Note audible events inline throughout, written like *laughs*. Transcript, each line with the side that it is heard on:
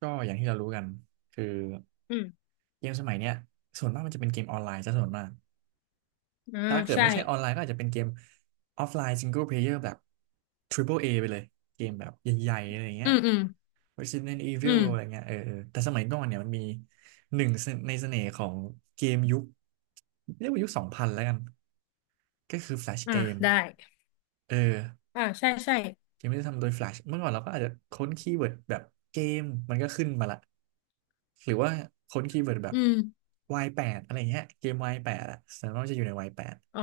right: ก็อย่างที่เรารู้กันคือ
left: อืม
right: เกมสมัยเนี้ยส่วนมากมันจะเป็นเกมออนไลน์ซะส่วนมาก
left: อ่า
right: ถ้าเกิด
left: ใช่
right: ไม่ใช่ออนไลน์ก็อาจจะเป็นเกมออฟไลน์ซิงเกิลเพลเยอร์แบบ Triple A ไปเลยเกมแบบใหญ่ๆอะไรเงี้
left: อื
right: ย
left: มอืม
right: Resident
left: อื
right: Evil อะไร
left: ม
right: เงี้ยเออเออแต่สมัยก่อนเนี่ยมันมีหนึ่งในเสน่ห์ของเกมยุคเรียกว่ายุคสองพันแล้วกันก็คือ Flash
left: อ่า
right: Game
left: ได้
right: เออ
left: อ่าใช่ใช่
right: ยังไม่ได้ทำโดย Flash เมื่อก่อนเราก็อาจจะค้นคีย์เวิร์ดแบบเกมมันก็ขึ้นมาละหรือว่าค้นคีย์เวิร์ดแบบ
left: อืม
right: Y8 อะไรเงี้ยเกม Y8 อะส่วนมากจะอยู่ใน Y8
left: อ๋อ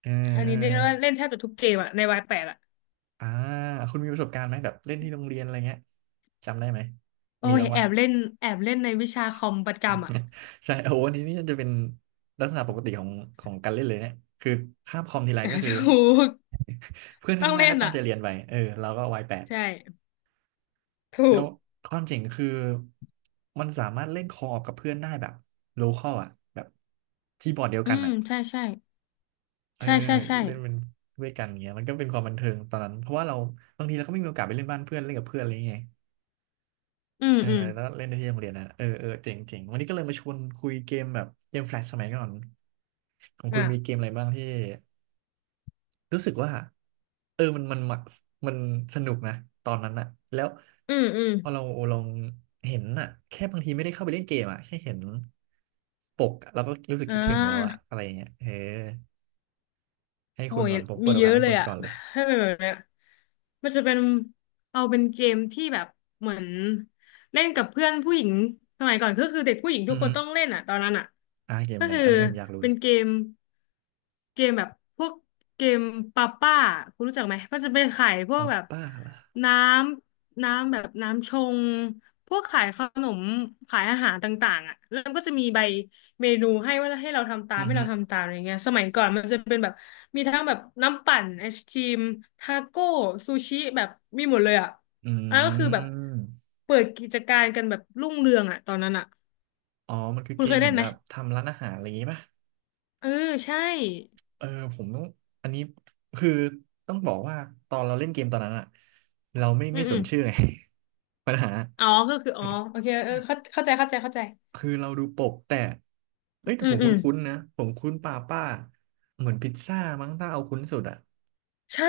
right: เออ
left: อัน
right: เออ
left: นี้เรียกว่าเล่นแทบจะทุกเกมอะในวายแปดอะ
right: อ่าคุณมีประสบการณ์ไหมแบบเล่นที่โรงเรียนอะไรเงี้ยจำได้ไหม
left: โอ้
right: มี
left: ย
right: บ้าง
left: แอ
right: วะ
left: บเล่นแอบเล่นในวิชาคอมประจำอะ
right: *laughs* ใช่โอ้โหอันนี้นี่จะเป็นลักษณะปกติของของการเล่นเลยเนี่ย คือคาบคอมทีไรก็คื
left: *laughs* ถ
right: อ
left: ูก
right: *laughs* เพื่อน
left: ต้
right: ข้า
left: อ
right: ง
left: ง
right: หน้า
left: เล่
right: ก็
left: น
right: ตั้ง
left: อะ
right: ใจเรียนไปเออเราก็วายแปด
left: ใช่ถู
right: แล้ว
left: ก
right: ความเจ๋งคือมันสามารถเล่นคอออกกับเพื่อนได้แบบโลคอลอ่ะแบบคีย์บอร์ดเดียว
left: อื
right: กัน
left: ม
right: อ่ะ
left: ใช่ใช่
right: เออ
left: ใช่ใช่ใช่
right: เล่นเป็นด้วยกันอย่างเงี้ยมันก็เป็นความบันเทิงตอนนั้นเพราะว่าเราบางทีเราก็ไม่มีโอกาสไปเล่นบ้านเพื่อนเล่นกับเพื่อนอะไรอย่างเงี้ย
left: อืม
right: เออ
left: อืม
right: แล้วเล่นได้ที่โรงเรียนนะเออเออเจ๋งเจ๋งวันนี้ก็เลยมาชวนคุยเกมแบบเกมแฟลชสมัยก่อนของคุ
left: อ่ะ
right: ณมีเกมอะไรบ้างที่ รู้สึกว่าเออมันมันสนุกนะตอนนั้นอะแล้ว
left: อืมอืม
right: พอเราลองเห็นอะแค่บางทีไม่ได้เข้าไปเล่นเกมอะแค่เห็นปกเราก็รู้สึก
left: อ่
right: คิดถึงแล้วอะ
left: า
right: อะไรอย่างเงี้ยเออให้
left: โอ้
right: คุณ
left: ย
right: ก่อนผมเปิ
left: มี
right: ดโอ
left: เย
right: กาส
left: อะ
right: ให้
left: เล
right: คุ
left: ย
right: ณ
left: อ่ะ
right: ก่อนเลย
left: *sighs* *laughs* ให้เป็นแบบเนี้ยมันจะเป็นเอาเป็นเกมที่แบบเหมือนเล่นกับเพื่อนผู้หญิงสมัยก่อนก็คือเด็กผู้หญิงทุ
right: อื
left: ก
right: อ
left: ค
right: ฮึ
left: นต้องเล่นอ่ะตอนนั้นอ่ะ
right: เกม
left: ก็
right: อะไร
left: คือ
right: อันนี้ผมอยากรู้
left: เป็
right: เล
left: น
right: ย
left: เกมแบบพวกเกมปาป้าคุณรู้จักไหมมันจะเป็นขายพวก
right: ป้า
left: แบบ
right: ป้าล่ะ
left: น้ำแบบน้ำชงพวกขายขนมขายอาหารต่างๆอ่ะแล้วมันก็จะมีใบ เมนูให้ว่า
right: อือ
left: ให้
right: ฮึ
left: เราทำตามอะไรเงี้ยสมัยก่อนมันจะเป็นแบบมีทั้งแบบน้ำปั่นไอศครีมทาโก้ซูชิแบบมีหมดเลยอ่ะ
right: อื
left: อันนั้นก็คือแบบ
right: ม
left: เปิดกิจการกันแบบรุ่งเรืองอ่ะตอนนั้นอ่ะ
right: อ๋อมันคือ
left: คุ
right: เก
left: ณเค
right: ม
left: ย
right: เห
left: เล่
right: มือน
left: นไหม
right: แบบทำร้านอาหารอะไรอย่างงี้ป่ะ
left: เออใช่
right: เออผมต้องอันนี้คือต้องบอกว่าตอนเราเล่นเกมตอนนั้นอะเราไม่
left: อื
right: ไม่
left: ม
right: ส
left: อื
right: น
left: ม
right: ชื่อไง *laughs* ปัญหา
left: อ๋อก็คืออ๋อโอเคเออเข้าใจเข้าใจเข้าใจ
right: คือเราดูปกแต่เอ้ยแต่
left: อื
right: ผ
left: ม
right: มค
left: อืม
right: ุ้นๆนะผมคุ้นป้าป้าเหมือนพิซซ่ามั้งถ้าเอาคุ้นสุดอะ
left: ใช่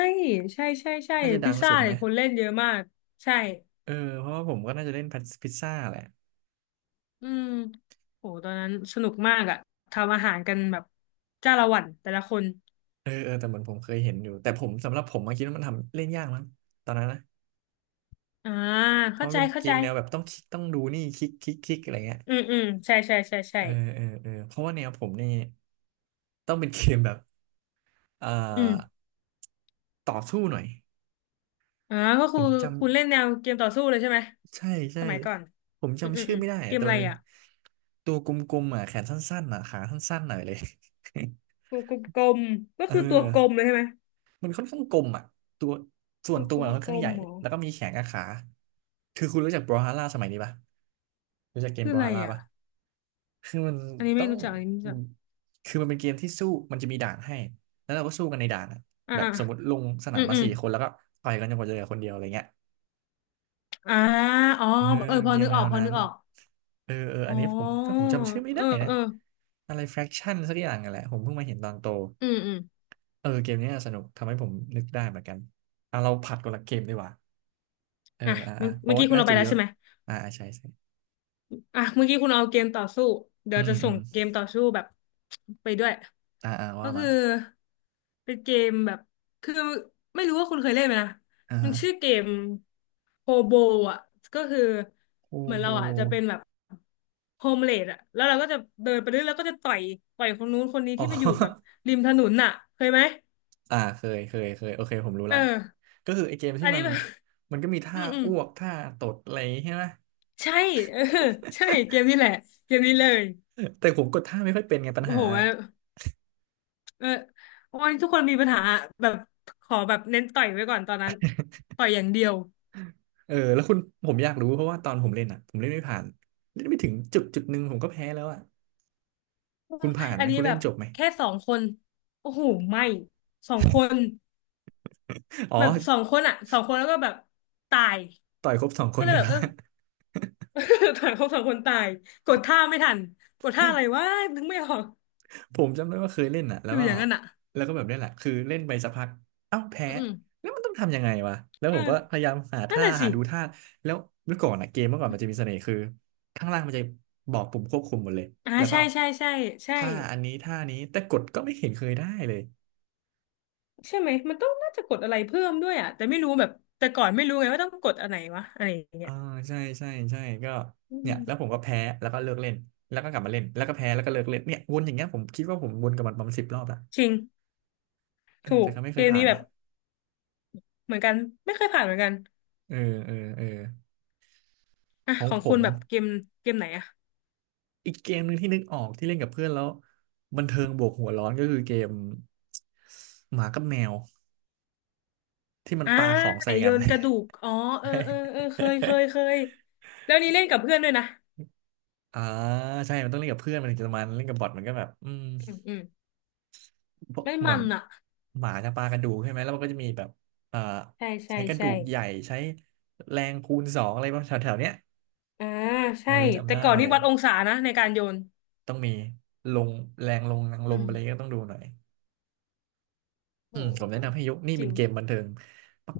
left: ใช่ใช่ใช่
right: น่าจะดั
left: พิซ
right: ง
left: ซ่า
right: สุดไหม
left: เนี่ยคนเล่นเยอะมากใช่
right: เออเพราะว่าผมก็น่าจะเล่นพิซซ่าแหละ
left: อืมโหตอนนั้นสนุกมากอะทำอาหารกันแบบจ้าละหวันแต่ละคน
right: เออเออแต่เหมือนผมเคยเห็นอยู่แต่ผมสำหรับผมมาคิดว่ามันทำเล่นยากมั้งตอนนั้นนะ
left: อ่า
right: เพ
left: เข้า
right: ราะมัน
left: ใจ
right: เป็น
left: เข้า
right: เก
left: ใจ
right: มแนวแบบต้องคลิกต้องดูนี่คลิกคลิกคลิกอะไรเงี้ย
left: อืมอืมใช่ใช่ใช่ใช่
right: เออเออเออเพราะว่าแนวผมนี่ต้องเป็นเกมแบบ เอ่อ
left: อืม
right: ต่อสู้หน่อย
left: อ่าก็
right: ผ
left: คือ
right: มจำ
left: คุณเล่นแนวเกมต่อสู้เลยใช่ไหม
right: ใช่ใช่
left: สมัยก่อน
right: ผม
left: อืมอื
right: จำ
left: ม
right: ชื่
left: อื
right: อ
left: ม
right: ไม่ได้
left: เก
right: อะ
left: ม
right: แต่
left: อะ
right: มั
left: ไร
right: นเป็น
left: อ่ะ
right: ตัวกลมๆอ่ะแขนสั้นๆอ่ะขาสั้นๆหน่อยเลย
left: ตัวกลมๆก็
right: *laughs* เอ
left: คือตัวกลม
right: อ
left: เลยใช่ไหม
right: มันค่อนข้างกลมอ่ะตัวส่ว
left: ตั
right: น
left: ว
right: ตั
left: ก
right: วอะค่อนข้า
left: ล
right: งให
left: ม
right: ญ่
left: ๆเหรอ
right: แล้วก็มีแขนกับขาคือคุณรู้จักบรอฮาร่าสมัยนี้ปะรู้จักเกม
left: คือ
right: บร
left: อะ
right: อ
left: ไร
right: ฮาร่า
left: อ่ะ
right: ปะคือมัน
left: อันนี้
right: ต้
left: ไม่
right: อง
left: รู้จักอันนี้ไม่รู้จัก
right: คือมันเป็นเกมที่สู้มันจะมีด่านให้แล้วเราก็สู้กันในด่านอะ
left: อ่า
right: แบบ
left: อ่า
right: สมมติลงสนา
left: อื
right: ม
left: ม
right: มา
left: อืม
right: สี่คนแล้วก็ต่อยกันจนกว่าจะเหลือคนเดียวอะไรเงี้ย
left: อ่าอ๋อ
right: เออ
left: เออพ
right: เก
left: อ
right: ม
left: นึก
right: แน
left: ออก
right: ว
left: พอ
right: นั้
left: นึ
right: น
left: กออก
right: เออเออ
left: อ๋
right: อันนี้ผมก็
left: อ
right: ผมจำชื่อไม่
left: เออ
right: ได้นะ
left: เออ
right: อะไร fraction สักอย่างอะแหละผมเพิ่งมาเห็นตอนโต
left: อืมอืม
right: เออเกมนี้น่าสนุกทำให้ผมนึกได้เหมือนกันอ่ะเราผัดคนละเกมดีกว่าเออ
left: อ่ะ
right: อ่ะ
left: เมื่
right: อ่ะ
left: อ
right: เพ
left: เมื่
right: ราะ
left: อ
right: ว่า
left: กี้คุณ
right: น่า
left: เอาไป
right: จะ
left: แล้
right: เย
left: ว
right: อะ
left: ใช่ไหม
right: อ่ะอ่ะใช่ใช่
left: อ่ะเมื่อกี้คุณเอาเกมต่อสู้เดี๋ย
right: อื
left: วจะ
right: มอื
left: ส่ง
right: ม
left: เกมต่อสู้แบบไปด้วย
right: อ่ะอ่ะ
left: ก็
right: ว่า
left: คื
right: มา
left: อเป็นเกมแบบคือไม่รู้ว่าคุณเคยเล่นไหมนะ
right: อ่า
left: มัน
right: ฮะ
left: ชื่อเกมโฮโบอ่ะก็คือ
right: โค
left: เหมือน
right: โบ
left: เราอ่ะจะเป็นแบบโฮมเลดอ่ะแล้วเราก็จะเดินไปเรื่อยแล้วก็จะต่อยต่อยคนนู้นคนนี้
right: อ๋อ
left: ที่ไปอยู่แบบ
right: *laughs*
left: ริมถนนน่ะเคยไหม
right: อ่าเคยเคยเคยโอเคผมรู้
left: เออ
right: ละก็คือไอเกม
left: อั
right: ที่
left: นนี้แบบ
right: มันก็มี
left: *laughs* อื
right: ท่า
left: มอืม
right: อ้วกท่าตดอะไรใช่ไหม *laughs*
left: ใช่ *laughs* เออใช่เกมนี้แหละเกมนี้เลย
right: แต่ผมกดท่าไม่ค่อยเป็นไงปัญ
left: โอ้
right: หา
left: โหเออวันนี้ทุกคนมีปัญหาแบบขอแบบเน้นต่อยไว้ก่อนตอนนั้นต่อยอย่างเดียว
right: เออแล้วคุณผมอยากรู้เพราะว่าตอนผมเล่นอ่ะผมเล่นไม่ผ่านเล่นไม่ถึงจุดจุดหนึ่งผมก็แพ้แล้วอ่ะคุณผ่าน
left: อั
right: ไหม
left: นนี้
right: คุณ
left: แบ
right: เล่น
left: บ
right: จบไหม
left: แค่สองคนโอ้โหไม่สองคน
right: อ๋อ
left: แบบสองคนอ่ะสองคนแล้วก็แบบตาย
right: ต่อยครบสองค
left: ก็
right: น
left: เลย
right: นะ
left: แบบ
right: ค
left: เอ
right: รั
left: อ *laughs* ถ่ายเขาสองคนตายกดท่าไม่ทันกดท่าอะไรวะนึกไม่ออก
right: ผ *laughs* มจำได้ว่าเคยเล่นอ่ะแล้
left: อ
right: ว
left: ยู่
right: ก็
left: อย่างนั้นอ่ะ
right: แบบนี้แหละคือเล่นไปสักพักเอ้าแพ้
left: อืมอืม
right: แล้วมันต้องทำยังไงวะแล้วผ
left: เอ่า
right: มก็พยายามหา
left: นั่น
right: ท่า
left: น่ะสิ
right: หาดูท่าแล้วเมื่อก่อนอ่ะเกมเมื่อก่อนมันจะมีเสน่ห์คือข้างล่างมันจะบอกปุ่มควบคุมหมดเลย
left: อ่า
right: แล้วก็
left: ใช่ใช่ใช่ใช่
right: ท่าอันนี้ท่านี้แต่กดก็ไม่เห็นเคยได้เลย
left: ใช่ไหมมันต้องน่าจะกดอะไรเพิ่มด้วยอ่ะแต่ไม่รู้แบบแต่ก่อนไม่รู้ไงว่าต้องกดอันไหนวะอะไรอย่างเงี้
right: อ่า
left: ย
right: ใช่ใช่ใช่ก็
left: อื
right: เนี่ย
left: ม
right: แล้วผมก็แพ้แล้วก็เลิกเล่นแล้วก็กลับมาเล่นแล้วก็แพ้แล้วก็เลิกเล่นเนี่ยวนอย่างเงี้ยผมคิดว่าผมวนกับมันประมาณ10 รอบละ
left: จริง
right: เออ
left: ถูก
right: แต่ก็ไม่เค
left: เก
right: ย
left: ม
right: ผ่า
left: นี้
right: น
left: แบ
right: นะ
left: บเหมือนกันไม่เคยผ่านเหมือนกัน
right: เออเออเออ
left: อ่ะ
right: ของ
left: ของ
right: ผ
left: คุ
right: ม
left: ณแบบเกมเกมไหนอะ
right: อีกเกมหนึ่งที่นึกออกที่เล่นกับเพื่อนแล้วบันเทิงบวกหัวร้อนก็คือเกมหมากับแมวที่มัน
left: อ่า
right: ปาของ
left: ไอ
right: ใส่
left: โย
right: กัน
left: นกระดูกอ๋อเออเออเออเคยเคยเค
right: *laughs*
left: ยแล้วนี้เล่นกับเพื่อนด้วยนะ
right: อ่าใช่มันต้องเล่นกับเพื่อนมันถึงจะมันเล่นกับบอทมันก็แบบอืม
left: อืมอืม
right: เพราะ
left: ได้
right: เหมื
left: มั
right: อน
left: นอะ
right: หมาจะปากระดูกใช่ไหม แล้วมันก็จะมีแบบเอ่อ
left: ใช่ใช่
right: ใช้กระดู
left: ใช่
right: กใหญ่ใช้แรงคูณสองอะไรบางแถวๆเนี้ย
left: อ่า
right: เอ
left: ใช่
right: อจำ
left: แต่
right: ได้
left: ก่อน
right: เล
left: นี่
right: ย
left: วัดองศานะในการโยน
right: ต้องมีลงแรงลงแรงล
left: อื
right: มอะไร
left: ม
right: ก็ต้องดูหน่อยอืมผมแนะนำ
left: โห
right: ให้ยกนี่
left: จ
right: เป็
left: ริ
right: นเกม
left: ง
right: บันเทิง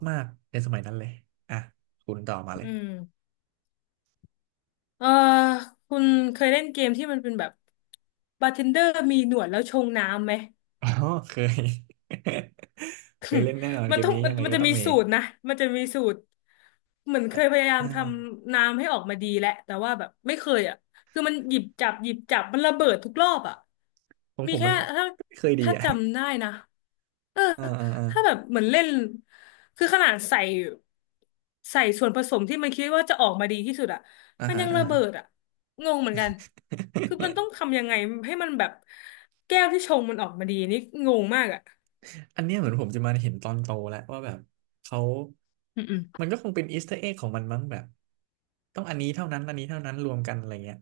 right: มากๆในสมัยนั้นเลยอ่ะคุณต่อมาเล
left: อื
right: ย
left: มเออคุณเคยเล่นเกมที่มันเป็นแบบบาร์เทนเดอร์มีหนวดแล้วชงน้ำไหม
right: อ๋อเคย *laughs* เคยเล่นแน่นอน
left: มั
right: เก
left: น
right: ม
left: ต้อง
right: นี้
left: มั
right: ยั
left: น
right: งไง
left: มัน
right: ก็
left: จะ
right: ต้อง
left: มี
right: มี
left: สูตรนะมันจะมีสูตรเหมือนเค
right: อ่ะ
left: ยพยายาม
right: อ่า
left: ทำน้ำให้ออกมาดีแหละแต่ว่าแบบไม่เคยอ่ะคือมันหยิบจับมันระเบิดทุกรอบอ่ะ
right: ผม
left: มี
right: ผมมั
left: แค่
right: น
left: ถ้า
right: ไม่เคยดี
left: ถ้า
right: อ่ะ
left: จำได้นะเออ
right: อ่าอ่าอ่า
left: ถ้าแบบเหมือนเล่นคือขนาดใส่ใส่ส่วนผสมที่มันคิดว่าจะออกมาดีที่สุดอ่ะ
right: อ่า
left: มัน
right: ฮะ
left: ยัง
right: อ่า
left: ระ
right: ฮะ
left: เบิดอ่ะงงเหมือนกันคือมันต้องทำยังไงให้มันแบบแก้วที่ชงมันออกมาดีนี่งงมากอ่ะ
right: อันเนี้ยเหมือนผมจะมาเห็นตอนโตแล้วว่าแบบเขา
left: อื
right: มัน
left: ม
right: ก็คงเป็นอีสเตอร์เอ็กของมันมั้งแบบต้องอันนี้เท่านั้นอันนี้เท่านั้นรวมกันอะไรเงี้ย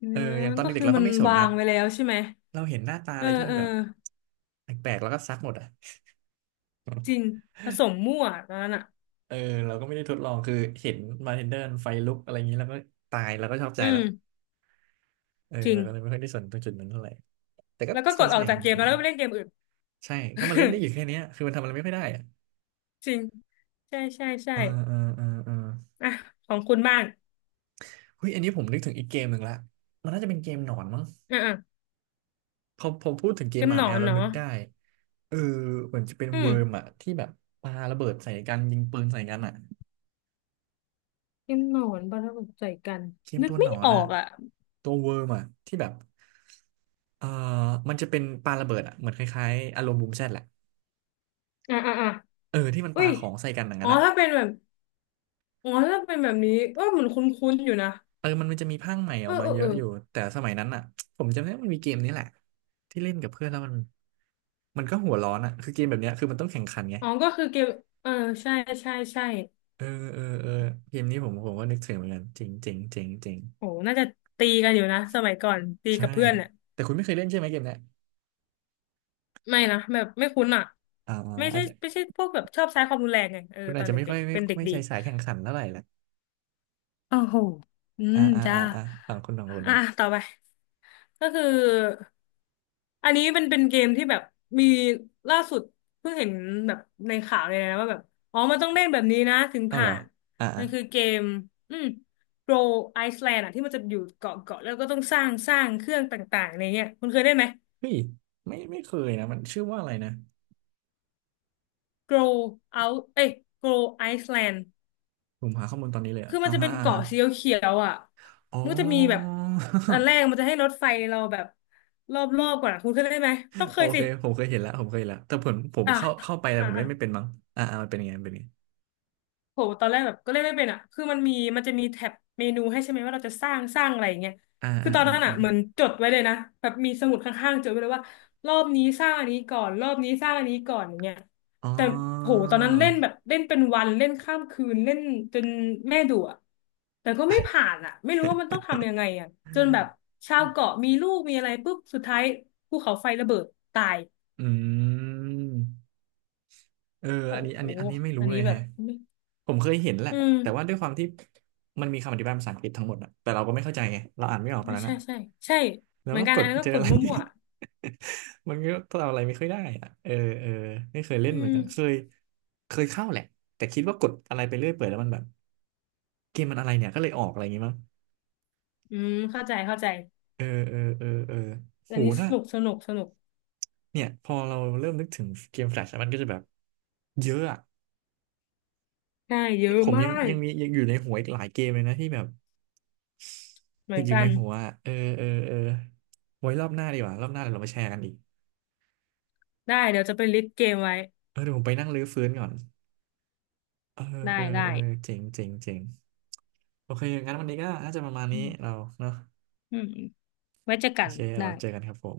left: อื
right: เออ
left: ม
right: อย่างตอน
left: ก็
right: เด็
left: คื
right: กๆ
left: อ
right: เรา
left: มั
right: ก็
left: น
right: ไม่สน
left: วา
right: นะ
left: งไว้แล้วใช่ไหม
right: เราเห็นหน้าตา
left: เอ
right: อะ
left: อ
right: ไรที่มั
left: เอ
right: น
left: อ
right: แบบแปลกๆแล้วก็ซักหมดอ่ะ
left: จริงผสมมั่วตอนนั้นอ่ะ
right: เออเราก็ไม่ได้ทดลองคือเห็นมาเทนเดอร์ไฟลุกอะไรอย่างนี้แล้วก็ตายแล้วก็ชอบใจ
left: อื
right: ละ
left: ม
right: เออ
left: จริง
right: เราก็เลยไม่ค่อยได้สนตรงจุดนั้นเท่าไหร่แต่ก็
left: แล้วก็ก
right: เป็น
left: ด
right: เส
left: ออก
right: น่ห์
left: จา
right: ข
left: ก
right: อ
left: เก
right: ง
left: ม
right: เก
left: แล้
right: ม
left: วก็ไปเล่นเกมอื่น
right: ใช่ก็มาเล่นได้อยู่แค่เนี้ยคือมันทำอะไรไม่ค่อยได้อ่ะ
left: *laughs* จริงใช่ใช่ใช่
right: เออเออเออเออ
left: อ่ะของคุณบ้าง
right: เฮ้ยอันนี้ผมนึกถึงอีกเกมหนึ่งละมันน่าจะเป็นเกมหนอนมั้ง
left: อ่ะอ่ะ
right: พอผมพูดถึงเก
left: เก
right: ม
left: ม
right: หมา
left: หนอ
right: แมว
left: น
right: แล้ว
left: เนาะ
right: นึกได้เออเหมือนจะเป็น
left: อืม
right: เวิร์มอะที่แบบปาระเบิดใส่กันยิงปืนใส่กันอะ
left: เกมหนอนประกบใจกัน
right: เกม
left: นึ
right: ตั
left: ก
right: วหน
left: ไม่
right: อน
left: ออ
right: อะ
left: กอ่ะ
right: ตัวเวิร์มอะที่แบบเอ่อมันจะเป็นปาระเบิดอะเหมือนคล้ายๆอารมณ์บูมแชทแหละ
left: อ่ะอ่ะอ่ะ
right: เออที่มัน
left: อุ้
right: ปา
left: ย
right: ของใส่กันอย่าง
left: อ๋
right: นั้
left: อ
right: นอะ
left: ถ้าเป็นแบบอ๋อถ้าเป็นแบบนี้เออเหมือนคุ้นๆอยู่นะ
right: เออมันจะมีภาคใหม่อ
left: เอ
right: อ
left: อ
right: กมา
left: เออ
right: เย
left: เอ
right: อะ
left: อ
right: อยู่ แต่สมัยนั้นอะผมจำได้ว่ามันมีเกมนี้แหละที่เล่นกับเพื่อนแล้วมันมันก็หัวร้อนอะคือเกมแบบเนี้ยคือมันต้องแข่งขันไง
left: อ๋อก็คือเกมเออใช่ใช่ใช่
right: เออเออเออเกมนี้ผมก็นึกถึงเหมือนกันจริงจริงจริงจริง
left: โหน่าจะตีกันอยู่นะสมัยก่อนตี
right: ใช่
left: กับเพื่อนเนี่ย
right: แต่คุณไม่เคยเล่นใช่ไหมเกมเนี้ย
left: ไม่นะแบบไม่คุ้นอ่ะ
right: อ่า
left: ไม่
right: อา
left: ใช่
right: จจะ
left: ไม่ใช่พวกแบบชอบใช้ความรุนแรงไงเออ
right: คุณ
left: ต
right: อา
left: อ
right: จ
left: น
right: จะไม่
left: เด็
right: ค่อ
left: ก
right: ย
left: ๆ
right: ไม่
left: เป็นเด็ก
right: ไม่
left: ดี
right: ใช่สายแข่งขันเท่าไหร่ละ
left: โอ้โหอื
right: อ่า
left: ม
right: อ่า
left: จ้า
right: อ่าอ่าฝั่งคุณของคุณ
left: อ่ะ
right: เนาะ
left: ต่อไปก็คืออันนี้เป็นเป็นเกมที่แบบมีล่าสุดเพิ่งเห็นแบบในข่าวเลยนะว่าแบบอ๋อมันต้องเล่นแบบนี้นะถึง
right: เอาเหร
left: ผ่า
right: อ
left: น
right: อ่า
left: มั
right: อ่า
left: นคือเกมอืมโปรไอซ์แลนด์อ่ะที่มันจะอยู่เกาะเกาะแล้วก็ต้องสร้างสร้างเครื่องต่างๆในเนี้ยคุณเคยเล่นไหม
right: เฮ้ยไม่เคยนะมันชื่อว่าอะไรนะ
left: grow out เอ้ย grow Iceland
right: ผมหาข้อมูลตอนนี้เลยอะ
left: คือมั
right: อ่า
left: นจะ
right: ฮะ
left: เป็น
right: อ่าฮะ
left: เกาะสีเขียวๆอ่ะ
right: อ๋อ
left: มันจะมีแบบอันแรกมันจะให้รถไฟเราแบบรอบๆก่อนอะคุณเคยได้ไหมต้อง
right: *laughs*
left: เค
right: โอ
left: ย
right: เค
left: สิ
right: ผมเคยเห็นแล้วผมเคยเห็นแล้วแต่ผม
left: อ่ะ
right: เข้าไปแต่
left: อ่ะ
right: ผมเล่
left: อ่ะ
right: นไม่เป็นมั้งอ่าอ่ามันเป็นยังไงมันเป็นยังไง
left: โหตอนแรกแบบก็เล่นไม่เป็นอ่ะคือมันมีมันจะมีแท็บเมนูให้ใช่ไหมว่าเราจะสร้างสร้างอะไรอย่างเงี้ย
right: อ่า
left: คือ
right: อ่า
left: ตอน
right: อ่า
left: นั้น
right: อา
left: อ่ะเหมือนจดไว้เลยนะแบบมีสมุดข้างๆจดไว้เลยว่ารอบนี้สร้างอันนี้ก่อนรอบนี้สร้างอันนี้ก่อนอย่างเงี้ย
right: อ๋อ
left: แต่โหตอนนั้นเล่นแบบเล่นเป็นวันเล่นข้ามคืนเล่นจนแม่ดุอ่ะแต่ก็ไม่ผ่านอ่ะไม่รู้ว่ามันต้องทำยังไงอ่ะจนแบบชาวเกาะมีลูกมีอะไรปุ๊บสุดท้ายภูเขาไฟระเบิดตาย
right: อืมเออ
left: โห
right: อันนี้อันนี้อันนี้ไม่
left: อั
right: รู้
left: น
right: เล
left: นี้
right: ย
left: แบ
right: แฮะ
left: บ
right: ผมเคยเห็นแหละ
left: อื
right: แต่ว่า
left: ม
right: ด้วยความที่มันมีคำอธิบายภาษาอังกฤษทั้งหมดอะแต่เราก็ไม่เข้าใจไงเราอ่านไม่ออกตอนนั้น
left: ใช่
right: อะ
left: ใช่ใช่
right: แล้ว
left: เหมือ
right: ก็
left: นกั
right: ก
left: นอั
right: ด
left: นนั้นก็
right: เจอ
left: ก
right: อะ
left: ด
right: ไร
left: มั่ว
right: *laughs* มันก็ทำอะไรไม่ค่อยได้อะเออเออไม่เคย
left: ๆอื
right: เล่นเหมือน
left: ม
right: กันเคยเคยเข้าแหละแต่คิดว่ากดอะไรไปเรื่อยเปื่อยแล้วมันแบบเกมมันอะไรเนี่ยก็เลยออกอะไรอย่างงี้มั้ง
left: อืมเข้าใจเข้าใจ
right: เออเออเออเออโห
left: อันนี้ส
right: ถ้า
left: นุกสนุกสนุก
right: เนี่ยพอเราเริ่มนึกถึงเกมแฟลชมันก็จะแบบเยอะอะ
left: ใช่เย
right: นี่
left: อะ
right: ผม
left: มา
right: ยังยั
left: ก
right: งมียังอยู่ในหัวอีกหลายเกมเลยนะที่แบบ
left: เหมื
right: ติ
left: อ
right: ด
left: น
right: อยู่
left: กั
right: ใน
left: น
right: หัวอะเออเออเออไว้รอบหน้าดีกว่ารอบหน้าเดี๋ยวเรามาแชร์กันอีก
left: ได้เดี๋ยวจะไปลิสต์เกมไว้
right: เออเดี๋ยวผมไปนั่งรื้อฟื้นก่อนเออ
left: ได้
right: เออ
left: ได้
right: เออเจ๋งเจ๋งเจ๋งโอเคงั้นวันนี้ก็น่าจะประมาณ
left: อื
right: นี้เรา
left: ม
right: เนาะ
left: อืมไว้เจอ
right: โอ
left: กัน
right: เค
left: ได้
right: เราเจอกันครับผม